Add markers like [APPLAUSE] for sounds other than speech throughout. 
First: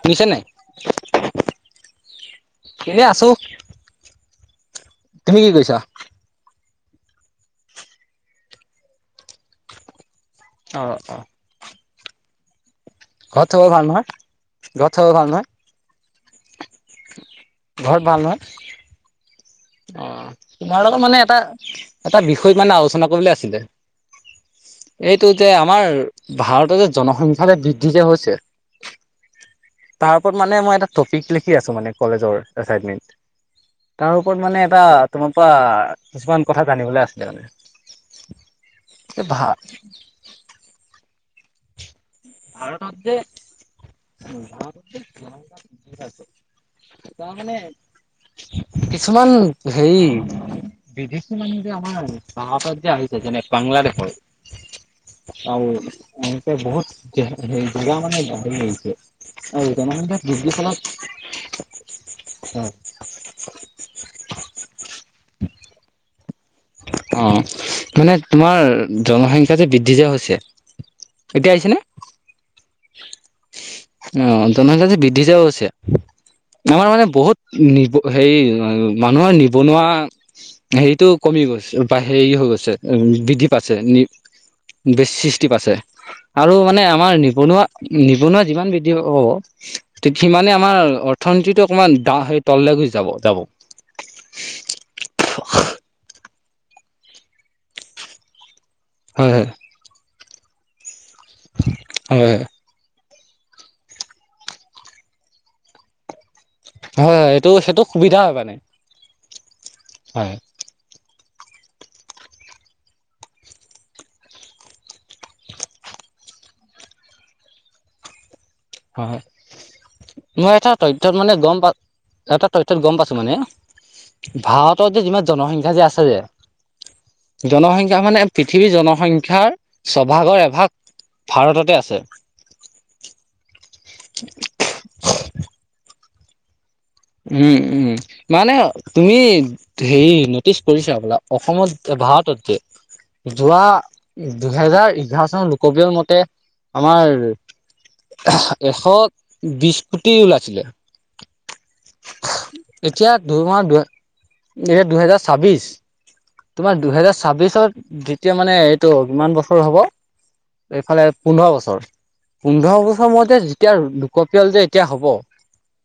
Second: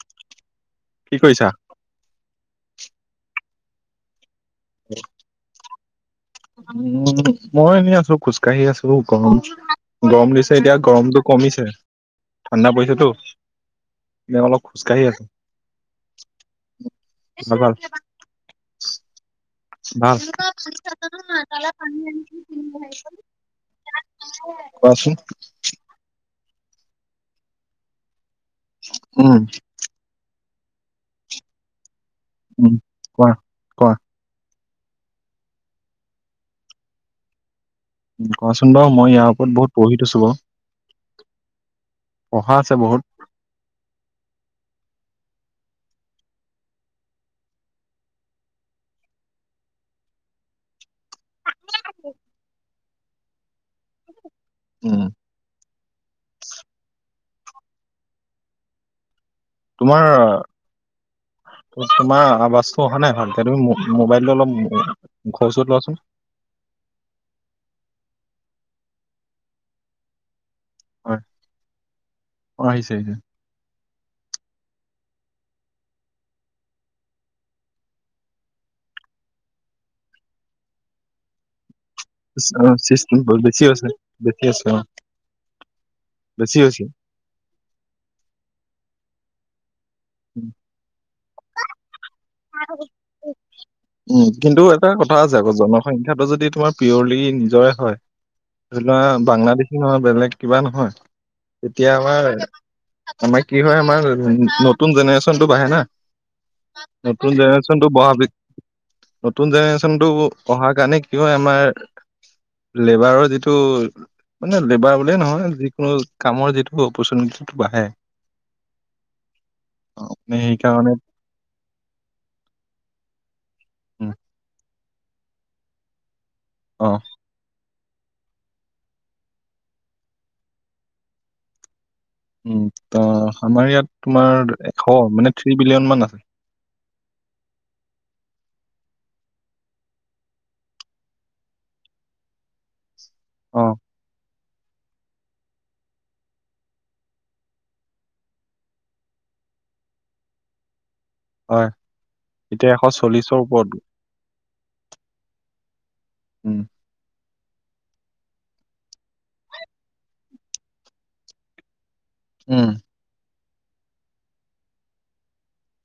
শুনিছা নাই? কি কৰিছা? চ' তুমি কি কৰিছা? উম, মই এনেই আছো খোজকাঢ়ি আছো গম গৰম দিছে এতিয়া অ অ গৰমটো কমিছে, ঠাণ্ডা পইছত টো ঘৰত চবৰে ভাল নহয় দে অলপ ঘৰত খোজকাাঢ়ি আছে। ঘৰ ভাল হয়? অ, ভাল। তোমাৰ লগত মানে এটা এটা বিষয় মানে আলোচনা কৰিবলে আছিলে? কোৱাচোন এইটো যে আমাৰ ভাৰততে যে জনসংখ্যা যে বৃদ্ধি যে হৈছে উম। তাৰ ওপৰত মানে মই এটা টপিক লিখি আছো মানে কলেজৰ উম এচাইনমেণ্ট, কোৱা। কোৱা তাৰ ওপৰত মানে এটা তোমাৰ পৰা কিছুমান কথা জানিবলৈ আছিলে মানে। কোৱাচোন বাৰু মই ইয়াৰ ভা ওপৰত বহুত পঢ়ি থৈছোঁ বাৰু। পঢ়া আছে ভাৰতত বহুত যে ভাৰত তাৰ মানে কিছুমান হেৰি বিদেশী মানুহ যে আমাৰ ভাৰতত যে আহিছে যেনে বাংলাৰে হয় উম আৰু এক বহুত জিলা মানে বাঢ়ি আহিছে। আৰু তোমাৰ জনসংখ্যা বৃদ্ধিৰ ফলত তোমাৰ আৱাজটো অহা নাই ভালকে, তুমি মো মোবাইলটো অলপ ঘৰ ওচৰত লোৱাচোন। অ মানে তোমাৰ জনসংখ্যা যে বৃদ্ধি যে হৈছে এতিয়া আহিছেনে? উমহু। অ অন্তম যে বিৃদ্ধি যাও আছে। [UNINTELLIGIBLE] আমাৰ মানে বহুত নিব হেৰি মানুহৰ নিবনুৱা হেৰিতটো কমি গৈছে বা হেৰি হৈ গৈছে উ বৃদ্ধি বেছি পাইছে হৈছে নি বেছি হৈছে অ বেছ সৃষ্টি পাইছে আৰু বেছি মানে হৈছে। আমাৰ নিবনুৱা নিবনুৱা যিমান বৃদ্ধি প পব তে সিমানে আমাৰ অৰ্থনীতিতটো অকণমান উম কিন্তু এটা কথা আছে আকৌ জনসংখ্যা টো যদি তোমাৰ। পিয়লি নিজৰে হয় ধৰি লোৱা হয় হয় বাংলাদেশী নহয় বেলেগ কিবা নহয় এতিয়াআমাৰ হয় হয় আমাৰ কি হয় আমাৰ নতুন জেনেৰেচনটো বাঢ়ে না হয় হয় নতুন এইটো সেইটো জেনেৰেশ্যনটো সুবিধা বহাব, হয় মানে নতুন জেনেৰেশ্যনটো হয় অহা কাৰনে কিয় হয় আমাৰ, লেবাৰৰ যিটো মানে লেবাৰ বুলিয়ে নহয় যিকোনো কামৰ যিটো অপৰচুনিটিটো বাঢ়ে। হয় হয় অ', মানে মই এটা সেইকাৰণে তথ্যত মানে গম পা এটা তথ্যত গম পাইছো মানে, উম, ভাৰতত যে যিমান জনসংখ্যা যে আছে যে অ', জনসং মানে পৃথিৱীৰ জনসংখ্যাৰ ছভাগৰ এভাগ ভাৰততে আছে। উম ত আমাৰ ইয়াত তোমাৰ এশ মানে থ্ৰী বিলিয়ন মান উম উম মানে তুমি হেৰি নটিচ কৰিছা বোলা অসমত ভাৰতত যে যোৱা অ', দুহেজাৰ এঘাৰ চনৰ লোকপ্ৰিয় মতে আমাৰ এশ বিশ কোটি ওলাইছিলে‌। হয় এতিয়া এশ চল্লিশৰ ওপৰত গ এয়া দুহেজাৰ ছাব্বিশ উম, তোমাৰ দুহেজাৰ ছাব্বিশ তাৰপিছত যেতিয়া মানে এইটো কিমান বছৰ হব এইফালে পোন্ধৰ বছৰ উম। পোন্ধৰ বছৰ মোৰত যে যেতিয়া লোকপিয়ল যে এতিয়া হব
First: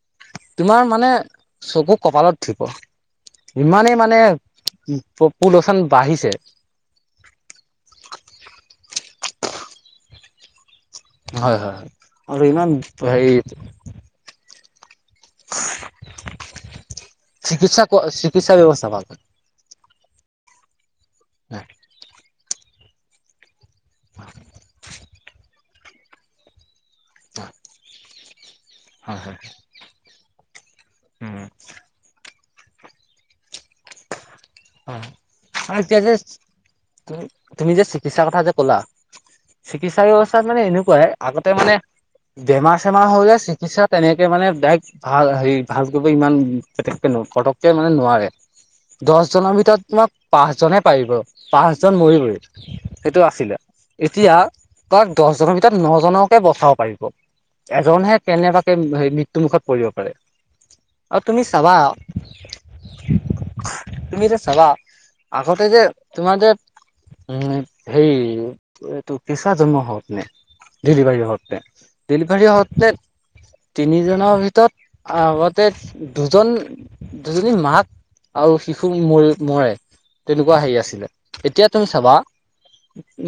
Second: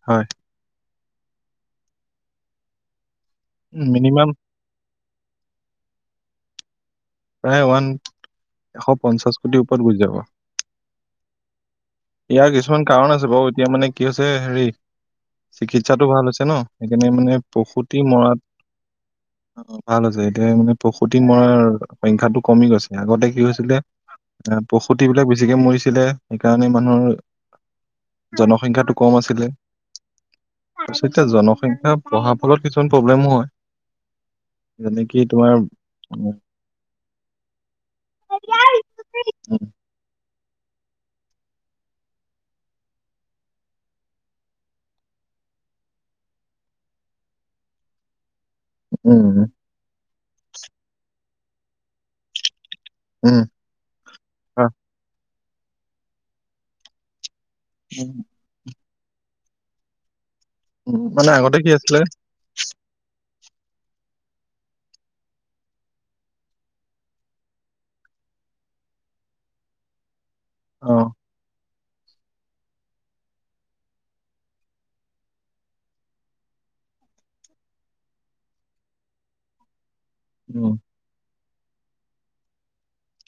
হয়, তোমাৰ মানে। চকু কপালত ধুব ইমানেই মানে মিনিমাম উ পুলচান বাঢ়িছে প্ৰায় ওৱান এশ পঞ্চাশ কোটিৰ ওপৰত গুচি যাব হয় হয় হয় আৰু ইয়াৰ ইমান কিছুমান কাৰণ হেৰি আছে বাৰু এতিয়া মানে কি হৈছে হেৰি চিকিৎসাটো ভাল হৈছে ন সেইকাৰণে মানে চিকিৎসা পসূতি মৰাত চিকিৎসা ব্যৱস্থা ভাল হয় অ ভাল আছে এতিয়া মানে প্ৰসূতি মৰাৰ সংখ্যাটো কমি গৈছে আগতে কি হৈছিলে এ প্ৰসূতি বিলাক বেছিকে মৰিছিলে সেইকাৰণে। জনক সংখ্যটো কম হয় হয় আছিলে তাৰপাছত জনসংখ্যা ফলত কিছুমান প্ৰব্লেমো হয়। অ যেনেকি তোমাৰ আৰু এতিয়া যে উম তুমি যে চিকিৎসাৰ কথা যে কলা। চিকিৎসা ব্যৱস্থাত মানে এনেকুৱাই আগতে মানে বেমাৰ চেমাৰ হলে চিকিৎসা তেনেকে মানে ডাৰেক ভাল হেৰি ভাল কৰিব ইমান পটককে মানে নোৱাৰে, উম উম দহজনৰ ভিতৰত তোমাৰ পাঁচজনে পাৰিব পাঁচজন মৰিবই‌। সেইটো উম আছিলে এতিয়া আহ, তাৰ দহজনৰ ভিতৰত নজনকে বচাব পাৰিব উম, এজনহে কেনেবাকে মৃত্যু মুুখত পৰিব পাৰে। উ আৰু মানে তুমি আগতে কি চাবা আছিলে। তুমি যে চাবা আগতে যে তোমাৰ যে উম সেই এইটো পিছা জন্ম হপ নে অ ডেলিভাৰী হতে ডেলিভাৰী হতে তিনিজনৰ ভিতৰত আগতে দুজন দুজনী মাক আৰু শিশু ম মৰে তেনেকুৱা উম হেৰি আছিলে এতিয়া তুমি চাবা।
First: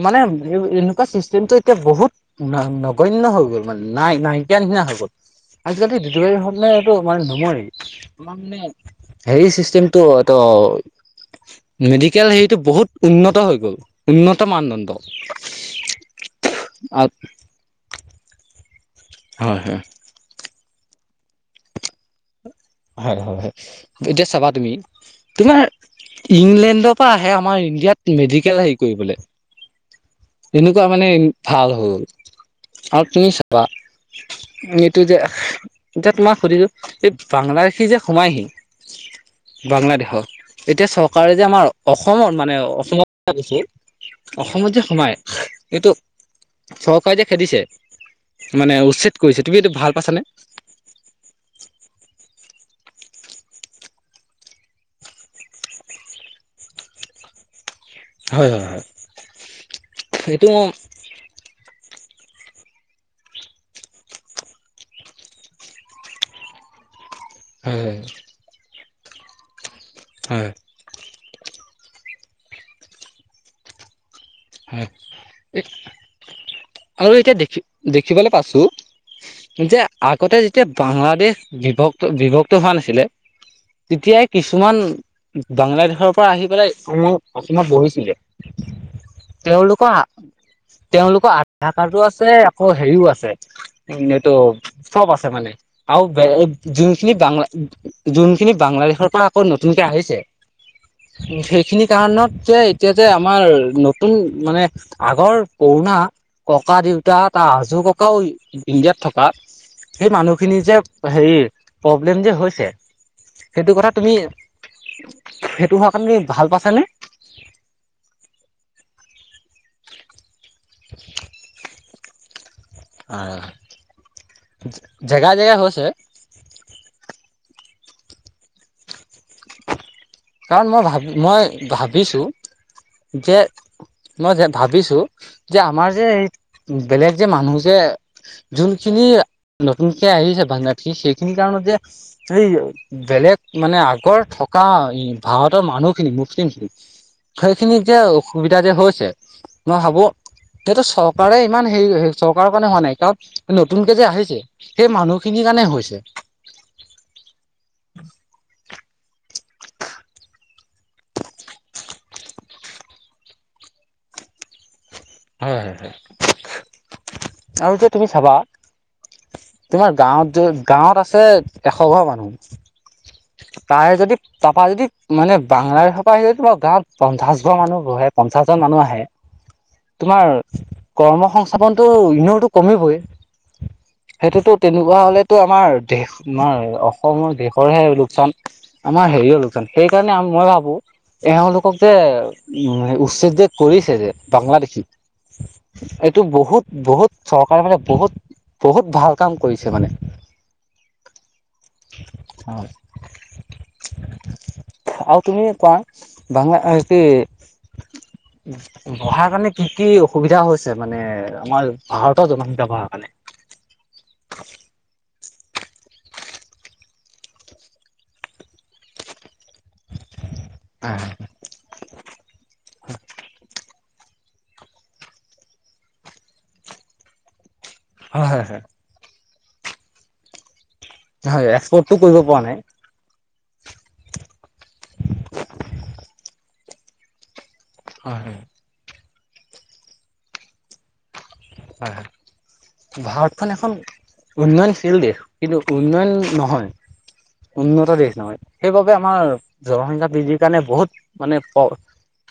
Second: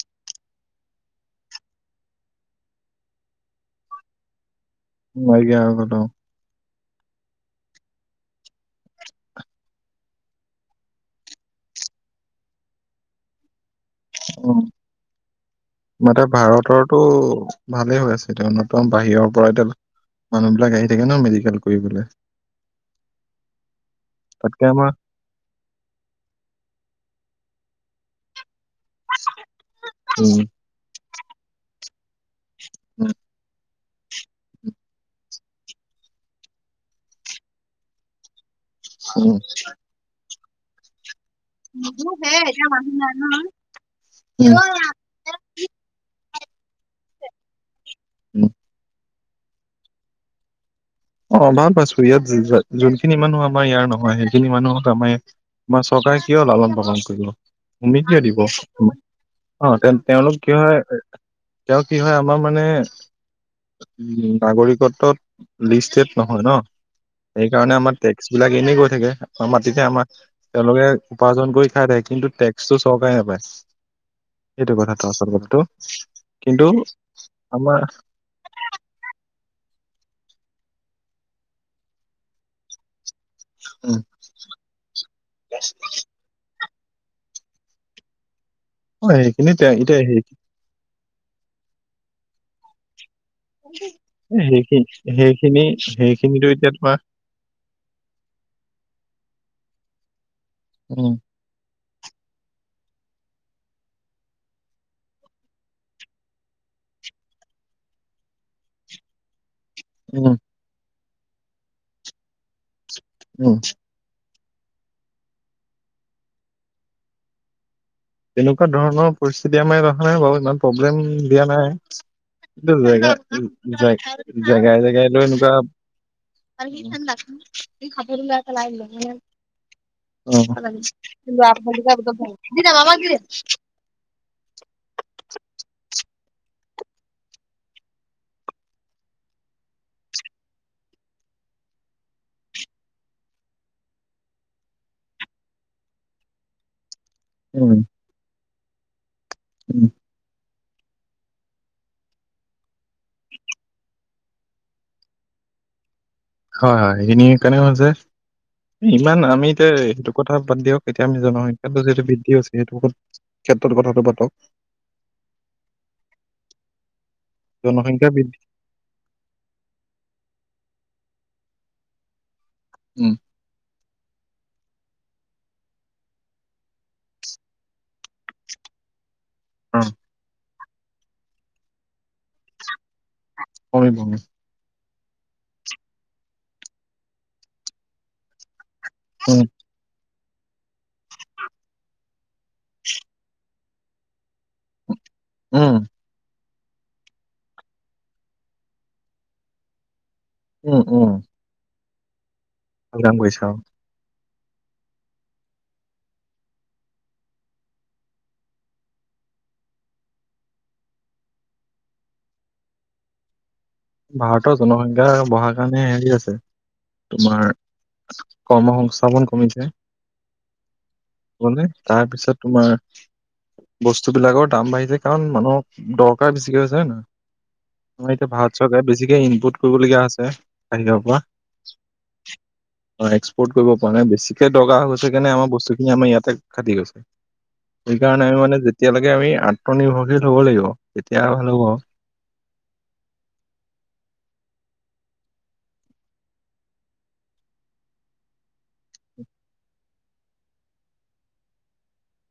মানে এনেকুৱা চিষ্টেমটো এতিয়া বহুত নগন্য হৈ গ'ল মানে নাই নাই ইতিয়া নিচিনা হৈ গ'ল নাইকিয়া হৈ গ'ল, আজিকালি অ, বিজয়ী হলনে। মানে নমই তাৰ মানে হেৰি চিষ্টেমটো তো মেডিকেল হেৰিটো বহুত উন্নত হৈ গ'ল। উন্নত উ মানদণ্ড হয় মানে ভাৰতৰটো ভালেই হৈ আছে এতিয়া। একদম বাহিৰৰ পৰা হয় এতিয়া মানুহ বিলাক আহি থাকে ন মেডিকেল কৰিবলৈ। হয় হয় হয়। এতিয়া চাবা তাতকে তুমি আমাৰ তোমাৰ ইংলেণ্ডৰ পৰা আমাৰ ইণ্ডিয়াত মেডিকেল হেৰি কৰিবলৈ উম এনেকুৱা মানে ভাল হ'ল। আৰু উম তুমি চাবা। এইটো যে এতিয়া তোমাক সুধিছো এই বাংলাদেশী যে সোমাইহি। অ বাংলাদেশত এতিয়া চৰকাৰে যে আমাৰ অসমত মানে অসমত কৈছো অসমত যে উম সোমায়। এইটো চৰকাৰে যে খেদিছে উম। মানে উচ্ছেদ কৰিছে তুমি এইটো ভাল পাইছানে? অ ভাল পাইছো ইয়াত যোনখিনি মানুহ আমাৰ ইয়াৰ নহয় সেইখিনি মানুহক আমাৰ ইয় আমাৰ চব তাই কিয়' লালন পাচন কৰিব। মিট কিয় দিব হয় হয় হয়। অ তেওঁ তেওঁলোক এইটো কি হয় তেওঁ কি হয় আমাৰ মানে নাগৰিকত্বত। লিষ্টেড নহয় ন সেইকাৰণে আমাৰ হয় টেক্স বিলাক এনেই গৈ থাকে আমাৰ। তেতিয়া আমাৰ হয় তেওঁলোকে উপাৰ্জন কৰি খাই থাকে কিন্তু টেক্সটো চৰকাৰে নাপায়। এইটো হয় কথাটো আচল কথাটো। কিন্তু আৰু এতিয়া দেখি আমাৰ দেখিবলৈ পাইছো যে। আগতে যেতিয়া বাংলাদেশ বিভক্ত বিভক্ত হোৱা নাছিলে। উম তেতিয়াই কিছুমান বাংলাদেশৰ পৰা আহি পেলায় অসমত বহিছিলে। হয় সেইখিনি তেওঁলোকৰ তেওঁলোকে সেই। তেওঁলোকৰ আধাৰ কাৰ্ডো আছে আকৌ হেৰিও আছে। টো সেইখিনি চব আছে মানে সেইখিনি আৰু সেইখিনিতো এতিয়া তোমাৰ যোনখিনি বাংলা যোন। খিনি বাংলাদেশৰ পৰা। নতুনকে আহিছে উম সেইখিনি কাৰণত যে এতিয়া যে আমাৰ। নতুন মানে আগৰ পুৰণা ককা দেউতা তাৰ আজোৰ ককাও ইণ্ডিয়াত থকা। সেই উম মানুহখিনি যে হেৰি প্ৰব্লেম যে হৈছে। উম সেইটো কথা তুমি সেইটো হোৱাৰ কাৰণে ভাল পাইছানে। এনেকুৱা ধৰণৰ পৰিস্থিতি আমাৰ কথা নাই বাৰু ইমান প্ৰব্লেম দিয়া নাই। এইটো জেগা উ জ জেগাই জেগাই লৈ জেগাই হৈছে কাৰণ মই ভাবি মই ভাবিছো এনেকুৱা [UNINTELLIGIBLE] [UNINTELLIGIBLE] যে মই যে ভাবিছো। যে আমাৰ যে এই বেলেগ যে মানুহ যে যোনখিনি নতুনকে আহিছে। বাংলা দেখি সেইখিনি কাৰণত যে এই বেলেগ মানে আগৰ থকা ভাৰতৰ মানুহখিনি মুছলিম খিনিক উম সেইখিনিক যে অসুবিধা যে হৈছে। মই উম ভাবো। সিহটো চৰকাৰে ইমান হেৰি চৰকাৰৰ কাৰণে হোৱা নাই কাৰণ নতুনকে যে আহিছে সেই মানুহখিনিৰ কাৰণে। নে হৈছে। হয় হয় সেইখিনি কাৰণে হৈছে ইমান আমি এতিয়া সেইটো কথা বাদ দিয়ক। এতিয়া আমি জনসংখ্যাটো যিটো বৃদ্ধি হৈছে সেইটো ক্ষেত্ৰত। কথাটো পাতক হয় হয়। আৰু যে তুমি জনসংখ্যা চাবা বৃদ্ধি তোমাৰ গাঁৱত যে গাঁৱত আছে এশ ঘৰ মানুহ। উম তাৰে যদি যদি তাৰপৰা যদি মানে বাংলাৰ সৰ পৰা আহি যদি গাঁৱত পঞ্চাছবৰ মানুহ বহে পঞ্চাছজন মানুহ আহে। অ তোমাৰ কৰ্ম সংস্থাপনতটো ইনৰতো কমিবই। হয়। পোৱা হ'লেতো আমাৰ দেশ আমাৰ অসমৰ দেশৰহে লোকচান। আমাৰ হেৰিয় লোকচান সেই কাৰনে মই ভাবো এওঁলোকক যে উ উচ্ছেদ যে কৰিছে যে বাংলাদেশী উম এইটো বহুত বহুত চৰকাৰে মানে বহুত বহুত ভাল কাম কৰিছে মানে। উম উম। [INAUDIBLE] ভাল কাম কৰিছে অ'। আৰু তুমি কোৱা বালা ভ কি বঢ়াৰ কাৰণে কি কি অসুবিধা হৈছে মানে আমাৰ ভাৰতৰ জনসংখ্যা বঢ়াৰ কাৰণে? ভাৰতৰ জনসংখ্যা বঢ়াৰ সেইকাৰণে হেৰি আছে তোমাৰ কৰ্ম সংস্থাপন কমি হয় ম তাৰপিছত তোমাৰ বস্তু বিলাকৰ দাম বাঢ়িছে কাৰণ মানুহক দৰকাৰ বেছিকে হৈছে হয় নে নহয় এতিয়া হয় ভাত হয়। কে বেছিকে ইনপুট কৰিবলগীয়া হৈছে হয় এক্সপৰ্টটো কৰিব পৰা নাই। [UNINTELLIGIBLE] পৰা পৰা নাই বেছিকে দৰকাৰ হৈছে কাৰণে আমাৰ বস্তুখিনি আমাৰ ইয়াতে কাটি গৈছে। হয় সেইকাৰণে আমি হয় মানে যেতিয়ালৈকে আমি আত্মনিৰ্ভৰশীল হব লাগিব। তেতিয়া ভাল হব। হয় হয়। ভাৰতখন এখন উন্নয়নশীল দেশ কিন্তু উন্নয়ন নহয়। উন্নত দেশ নহয় সেইবাবে আমাৰ জনসংখ্যা বৃদ্ধিৰ কাৰণে বহুত মানে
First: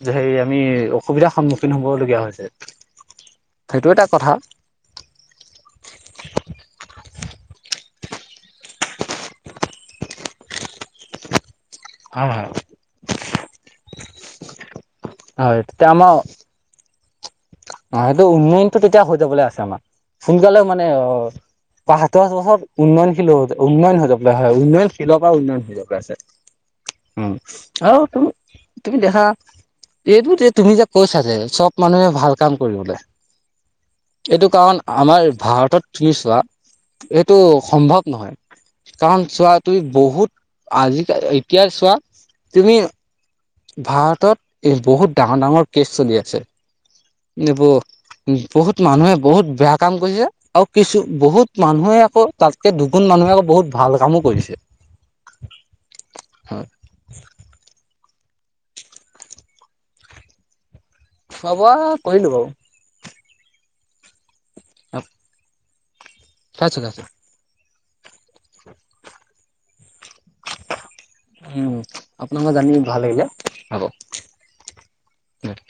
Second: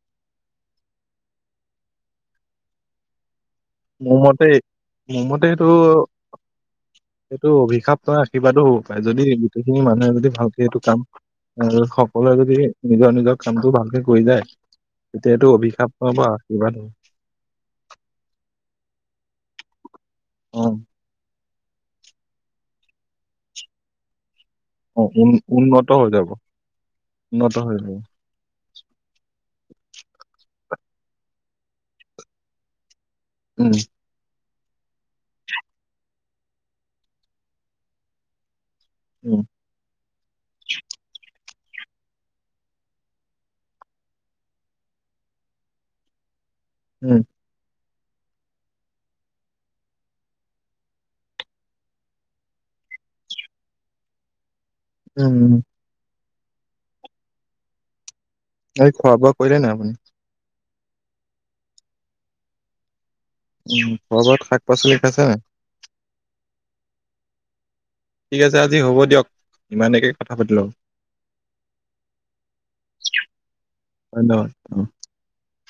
যে সেই আমি অসুবিধাৰ সন্মুখীন হবলগীয়া হৈছে। সেইটো এটা কথা। মোৰমতে মোৰমতে এইটো এইটো অভিশাপ। আশীৰ্বাদো হ'ব পাৰে যদি গোটেইখিনি মানুহে যদি ভালকে সেইটো কাম আৰু হয় সকলোৱে হয়। যদি নিজৰ নিজৰ কামটো ভালকে কৰি যায় তেতিয়াতো অভিশাপ [UNINTELLIGIBLE] অ সেইটো উন্নয়নতটো তেতিয়া হৈ যাবলৈ আছে আমাৰ সোনকালে মানে অ পাঁচ দহ বছৰত উন্নয়নশীল হব লাগিব উন্নয়ন হব লাগিব। হয় উন্নয়ন অ', পৰা উন উন্নয়নশীল হৈ যাব উন্নত আছে উ উন্নত হৈ যাব আৰু তম তুমি দেখা এইটো যে তুমি যে কৈছা যে চব মানুহে ভাল কাম কৰিবলৈ উম। এইটো কাৰণ আমাৰ ভাৰতত তুমি চোৱা এইটো সম্ভৱ নহয়। কাৰণ উম, চোৱা তুমি বহুত আজি এতিয়া চোৱা তুমি ভাৰতত এই বহুত ডাঙৰ ডাঙৰ কেছ চলি আছে উম, এইবৌ বহুত মানুহে বহুত বেয়া কাম কৰিছে আৰু কিছু বহুত মানুহে আকৌ তাতকে দু গোন মানুহে আকৌ বহুত ভাল কামো কৰিছে। উম। আৰু এই খোৱা বোৱা কৰিলে নাই আপুনি? খুৱা বোৱা কৰিলোঁ বাৰো। উ ঘৰবত শাক পাচলি আছে? পাইছোঁ পাইছোঁ। ঠিক আছে আজি হ'ব দিয়ক ইমানেকে উম আপোনালোকৰ জানি ভাল লাগিলে হব। ধন্যবাদ। উম।